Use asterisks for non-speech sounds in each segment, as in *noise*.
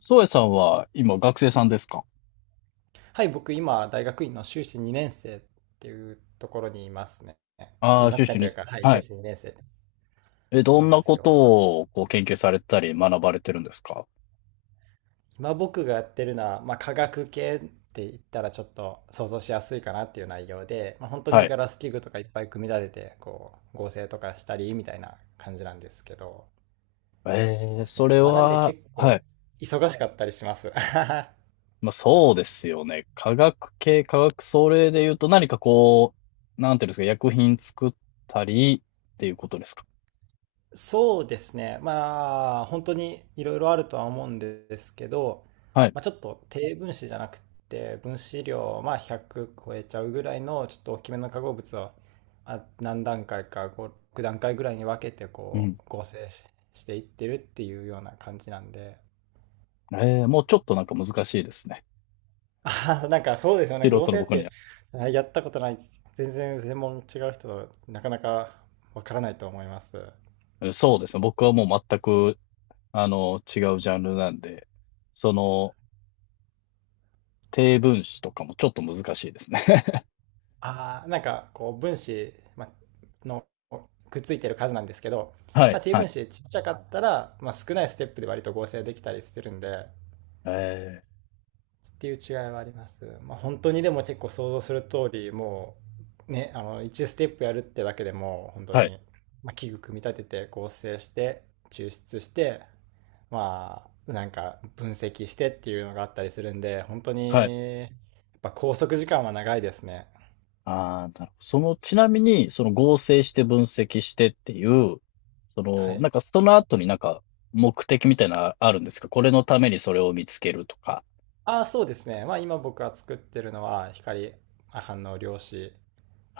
宗谷さんは今学生さんですか？はい、僕今、大学院の修士2年生っていうところにいますね。ああいー、ま修すね士と2いう世。か、はい、は修い。士2年生です。え、そうどなんんでなすこよ。とを研究されたり学ばれてるんですか？今僕がやってるのは、まあ、化学系って言ったらちょっと想像しやすいかなっていう内容で、まあ、本当にはい。ガラス器具とかいっぱい組み立てて、こう、合成とかしたりみたいな感じなんですけど、えでー、すそね。れまあ、なんでは、結は構い。忙しかったりします。*laughs* まあ、そうですよね。科学系、科学、それで言うと何かこう、なんていうんですか、薬品作ったりっていうことですか？そうですね。まあ、本当にいろいろあるとは思うんですけど、はい。まあ、ちょっと低分子じゃなくて、分子量、まあ、100超えちゃうぐらいの、ちょっと大きめの化合物は、まあ、何段階か、6段階ぐらいに分けて、うこん。う、合成していってるっていうような感じなんで、えー、もうちょっとなんか難しいですね。*laughs* あーなんかそうですよね。素合人の成っ僕にて、は。あやったことない、全然専門違う人となかなかわからないと思います。え、そうですね。僕はもう全く、違うジャンルなんで、その、低分子とかもちょっと難しいですね。ああ、なんかこう分子、ま、のくっついてる数なんですけど、はまい、あ、T は分い。子ちっちゃかったら、まあ、少ないステップで割と合成できたりするんで、えーっていう違いはあります。まあ、本当にでも結構想像する通り、もうね、あの1ステップやるってだけでも本当はい、に、まあ、器具組み立てて合成して抽出して、まあなんか分析してっていうのがあったりするんで、本当はい。にやっぱ拘束時間は長いですね。ああ、なるほど。その、ちなみに、その合成して分析してっていう、そはの、い。なんかその後になんか目的みたいなのあるんですか？これのためにそれを見つけるとか。ああ、そうですね。まあ今僕が作ってるのは光反応量子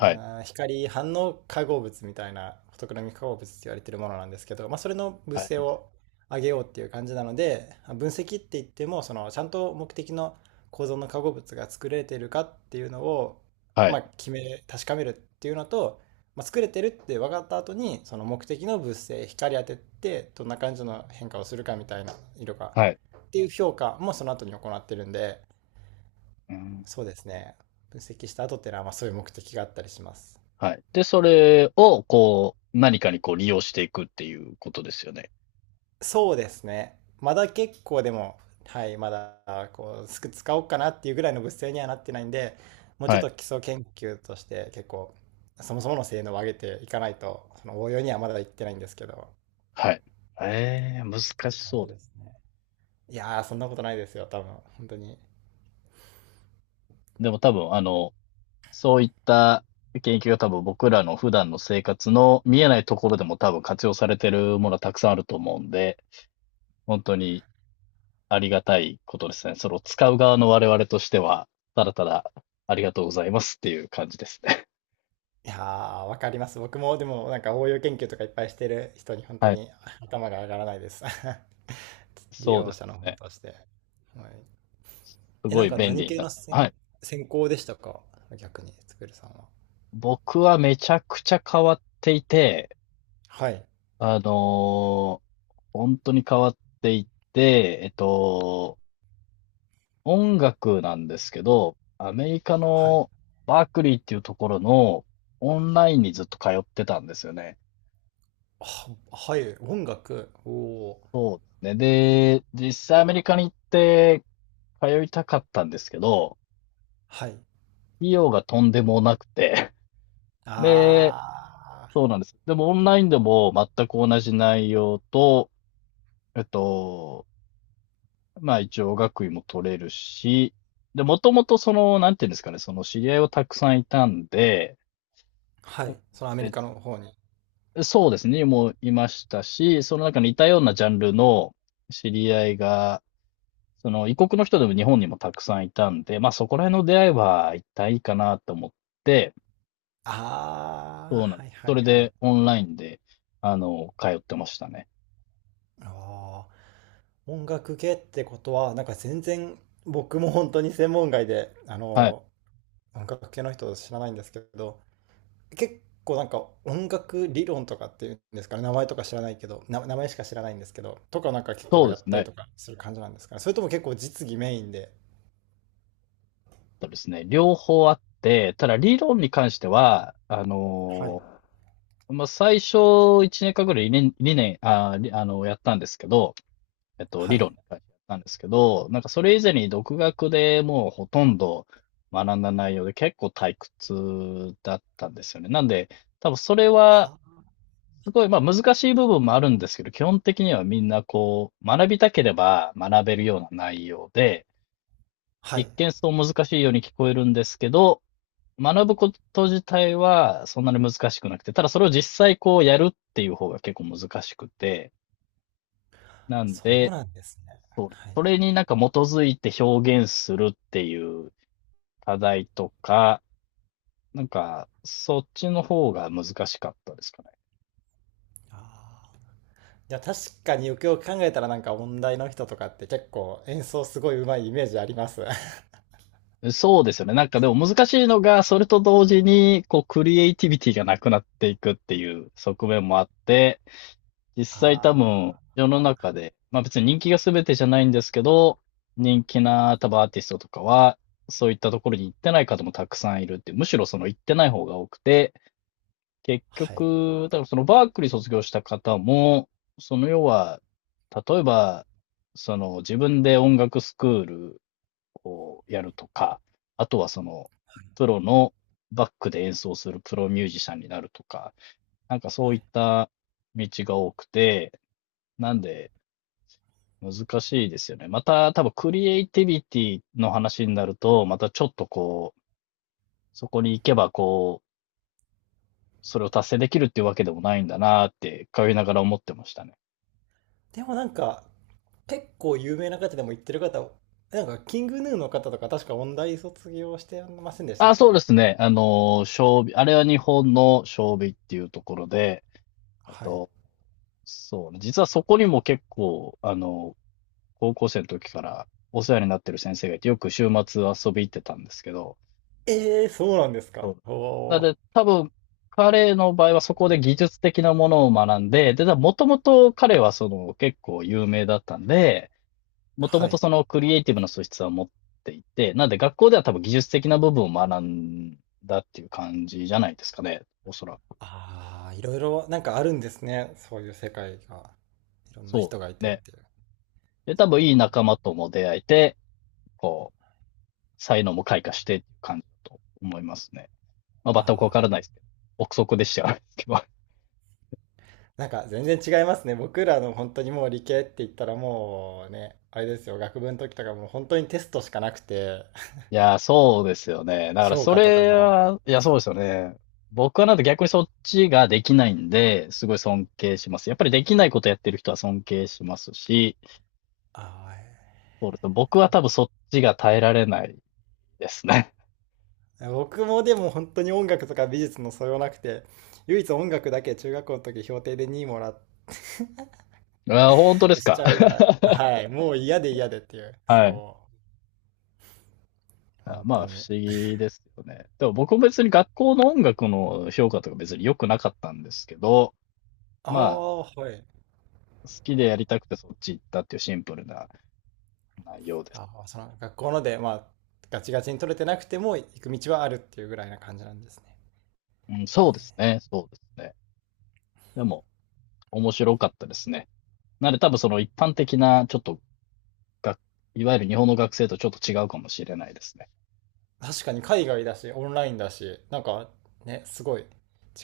あい、ー光反応化合物みたいなフォトクロミック化合物って言われてるものなんですけど、まあ、それの物は性い、を上げようっていう感じなので、まあ分析って言ってもそのちゃんと目的の構造の化合物が作れてるかっていうのを、はまい、あ、確かめるっていうのと、まあ、作れてるって分かった後にその目的の物性光当ててどんな感じの変化をするかみたいな色がはい。っていう評価もその後に行ってるんで、うん、そうですね、分析した後っていうのはまあそういう目的があったりします。はい。で、それを、こう、何かにこう利用していくっていうことですよね。そうですね。まだ結構でも、はい、まだこうすく使おうかなっていうぐらいの物性にはなってないんで、もうちょはっい、と基礎研究として結構、そもそもの性能を上げていかないと、その応用にはまだいってないんですけど、はい。ええ、難っしていう感そうじでです。すね。いやー、そんなことないですよ、多分、本当に。いでも多分、そういった研究が多分僕らの普段の生活の見えないところでも多分活用されてるものはたくさんあると思うんで、本当にありがたいことですね。それを使う側の我々としては、ただただありがとうございますっていう感じですね。やー、わかります。僕もでもなんか応用研究とかいっぱいしてる人に *laughs* 本当はい。に頭が上がらないです。*laughs* 利そう用です者の方よね。として。はい。すえ、ごなんいか便何利に系なっのて。は専、い。専攻でしたか、逆に、つくるさんは。僕はめちゃくちゃ変わっていて、はい。あのー本当に変わっていて、音楽なんですけど、アメリカはい。のバークリーっていうところのオンラインにずっと通ってたんですよね。は、はい。音楽。おお。で、実際アメリカに行って通いたかったんですけど、はい。費用がとんでもなくて、*laughs* で、ああ。そうなんです。でもオンラインでも全く同じ内容と、えっと、まあ一応学位も取れるし、で、もともとその、なんていうんですかね、その知り合いをたくさんいたんで、はい。そのアメリカの別方に。そうですね、もういましたし、その中に似たようなジャンルの知り合いが、その異国の人でも日本にもたくさんいたんで、まあそこら辺の出会いは一体いいかなと思って、あそあ。うなんはでいす。はそいれはでい。オンラインで、通ってましたね。ああ。音楽系ってことは、なんか全然、僕も本当に専門外で、あはい。の、音楽系の人知らないんですけど、結構なんか音楽理論とかっていうんですかね、名前とか知らないけど、名前しか知らないんですけど、とかなんか結構そうでやすったりね。とかする感じなんですかね。それとも結構実技メインで。そうですね。両方あって、ただ理論に関しては、はい。まあ最初1年間ぐらい理念、理念、あ、りあの、やったんですけど、は理い。論に書いてあったんですけど、なんかそれ以前に独学でもうほとんど学んだ内容で結構退屈だったんですよね。なんで、多分それはあ、すごい、まあ難しい部分もあるんですけど、基本的にはみんなこう、学びたければ学べるような内容で、は一い。見そう難しいように聞こえるんですけど、学ぶこと自体はそんなに難しくなくて、ただそれを実際こうやるっていう方が結構難しくて、なんそうで、なんですね。そうです。はそい。れになんか基づいて表現するっていう課題とか、なんか、そっちの方が難しかったですかあー、いや、確かによくよく考えたらなんか音大の人とかって結構演奏すごいうまいイメージあります。*laughs* あね。そうですよね。なんかでも難しいのが、それと同時に、こう、クリエイティビティがなくなっていくっていう側面もあって、実際多分、あ、世の中で、まあ別に人気が全てじゃないんですけど、人気な多分アーティストとかは、そういったところに行ってない方もたくさんいるって、むしろその行ってない方が多くて、結はい。局、だからそのバークリー卒業した方も、その要は、例えば、その自分で音楽スクールをやるとか、あとはその、プロのバックで演奏するプロミュージシャンになるとか、なんかそういった道が多くて、なんで難しいですよね。また多分クリエイティビティの話になると、またちょっとこう、そこに行けばこう、それを達成できるっていうわけでもないんだなって、通いながら思ってましたね。でもなんか、結構有名な方でも言ってる方、なんか、キングヌーの方とか確か音大卒業してませんでしたっあ、そうけ。ですね。将棋、あれは日本の将棋っていうところで、えっはい。と、そうね、実はそこにも結構、高校生の時からお世話になってる先生がいて、よく週末遊び行ってたんですけど、ええ、そうなんですそか。うおなのお。で、多分、彼の場合はそこで技術的なものを学んで、で、もともと彼はその結構有名だったんで、もともはとい。そのクリエイティブの素質は持っていて、なんで学校では多分技術的な部分を学んだっていう感じじゃないですかね。おそらく。ああ、いろいろなんかあるんですね。そういう世界が。いろんなそうで人がいすてっね。ていう。で、そっ多分いいか。仲間とも出会えて、こう、才能も開花してっていう感じだと思いますね。まあ、全くわかあらないあ。ですけど。憶測でしちゃうんですけど。*laughs* なんか全然違いますね。僕らの本当にもう理系って言ったらもうね、あれですよ、学部の時とかもう本当にテストしかなくて、いやー、そうですよね。*laughs* だから評そ価とかれも。は、いや、そうですよね。僕はなんで逆にそっちができないんで、すごい尊敬します。やっぱりできないことやってる人は尊敬しますし、ああ、えそうですね。僕は多分そっちが耐えられないですね。ー僕もでも本当に音楽とか美術の素養なくて、唯一音楽だけ中学校の時評定で2位もらっ *laughs* あー、本当ですしちか？ゃうぐら *laughs* い。はい。もう嫌で嫌でっていう。はい。そう。あ、本ま当あ、不に。思議ですよね。でも僕も別に学校の音楽の評価とか別に良くなかったんですけど、あまあ、あ、はい。好きでやりたくてそっち行ったっていうシンプルな内容です。ああ、その学校ので、まあ、ガチガチに取れてなくても行く道はあるっていうぐらいな感じなんですね。うん、そうですね、そうですね。でも、面白かったですね。なので多分その一般的な、ちょっとがいわゆる日本の学生とちょっと違うかもしれないですね。確かに海外だし、オンラインだし、なんかね、すごい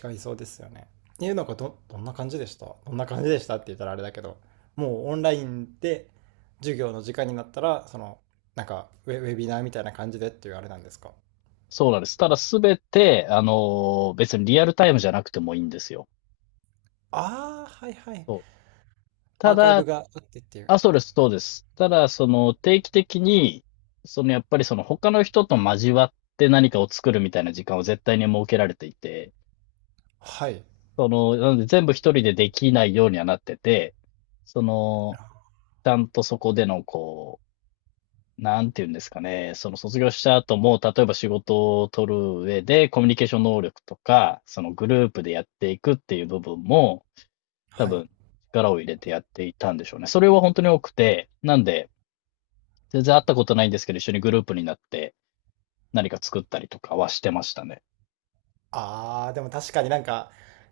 違いそうですよね。え、なんかどんな感じでしたどんな感じでしたって言ったらあれだけど、もうオンラインで授業の時間になったら、その、なんかウェビナーみたいな感じでっていうあれなんですか。そうなんです。ただすべて、別にリアルタイムじゃなくてもいいんですよ。ああー、はいはい。そう。アたーカイブだ、があってっていう。あ、そうです、そうです。ただ、その、定期的に、その、やっぱりその、他の人と交わって何かを作るみたいな時間を絶対に設けられていて、はい。その、なので全部一人でできないようにはなってて、その、ちゃんとそこでの、こう、なんて言うんですかね、その卒業した後も、例えば仕事を取る上で、コミュニケーション能力とか、そのグループでやっていくっていう部分も、多はい。分、力を入れてやっていたんでしょうね。それは本当に多くて、なんで、全然会ったことないんですけど、一緒にグループになって何か作ったりとかはしてましたね。ああ、でも確かになんか、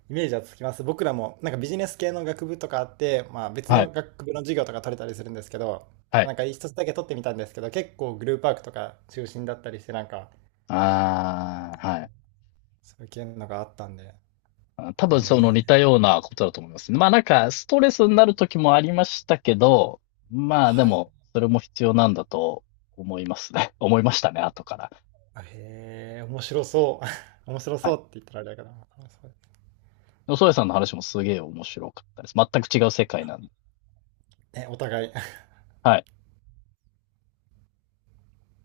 イメージはつきます。僕らも、なんかビジネス系の学部とかあって、まあ別はい。の学部の授業とか取れたりするんですけど、はい。なんか一つだけ取ってみたんですけど、結構グループワークとか中心だったりして、なんか、ああ、はい。そういう系のがあったんで、あ、多へ分その似たえ、ようなことだと思いますね。まあなんかストレスになる時もありましたけど、まあではい。も、それも必要なんだと思いますね。*laughs* 思いましたね、後から。へえ、面白そう。*laughs* 面白はそい。うって言ったらあれだけど、面白そうでそソさんの話もすげえ面白かったです。全く違う世界なんで。ね、お互い。はい。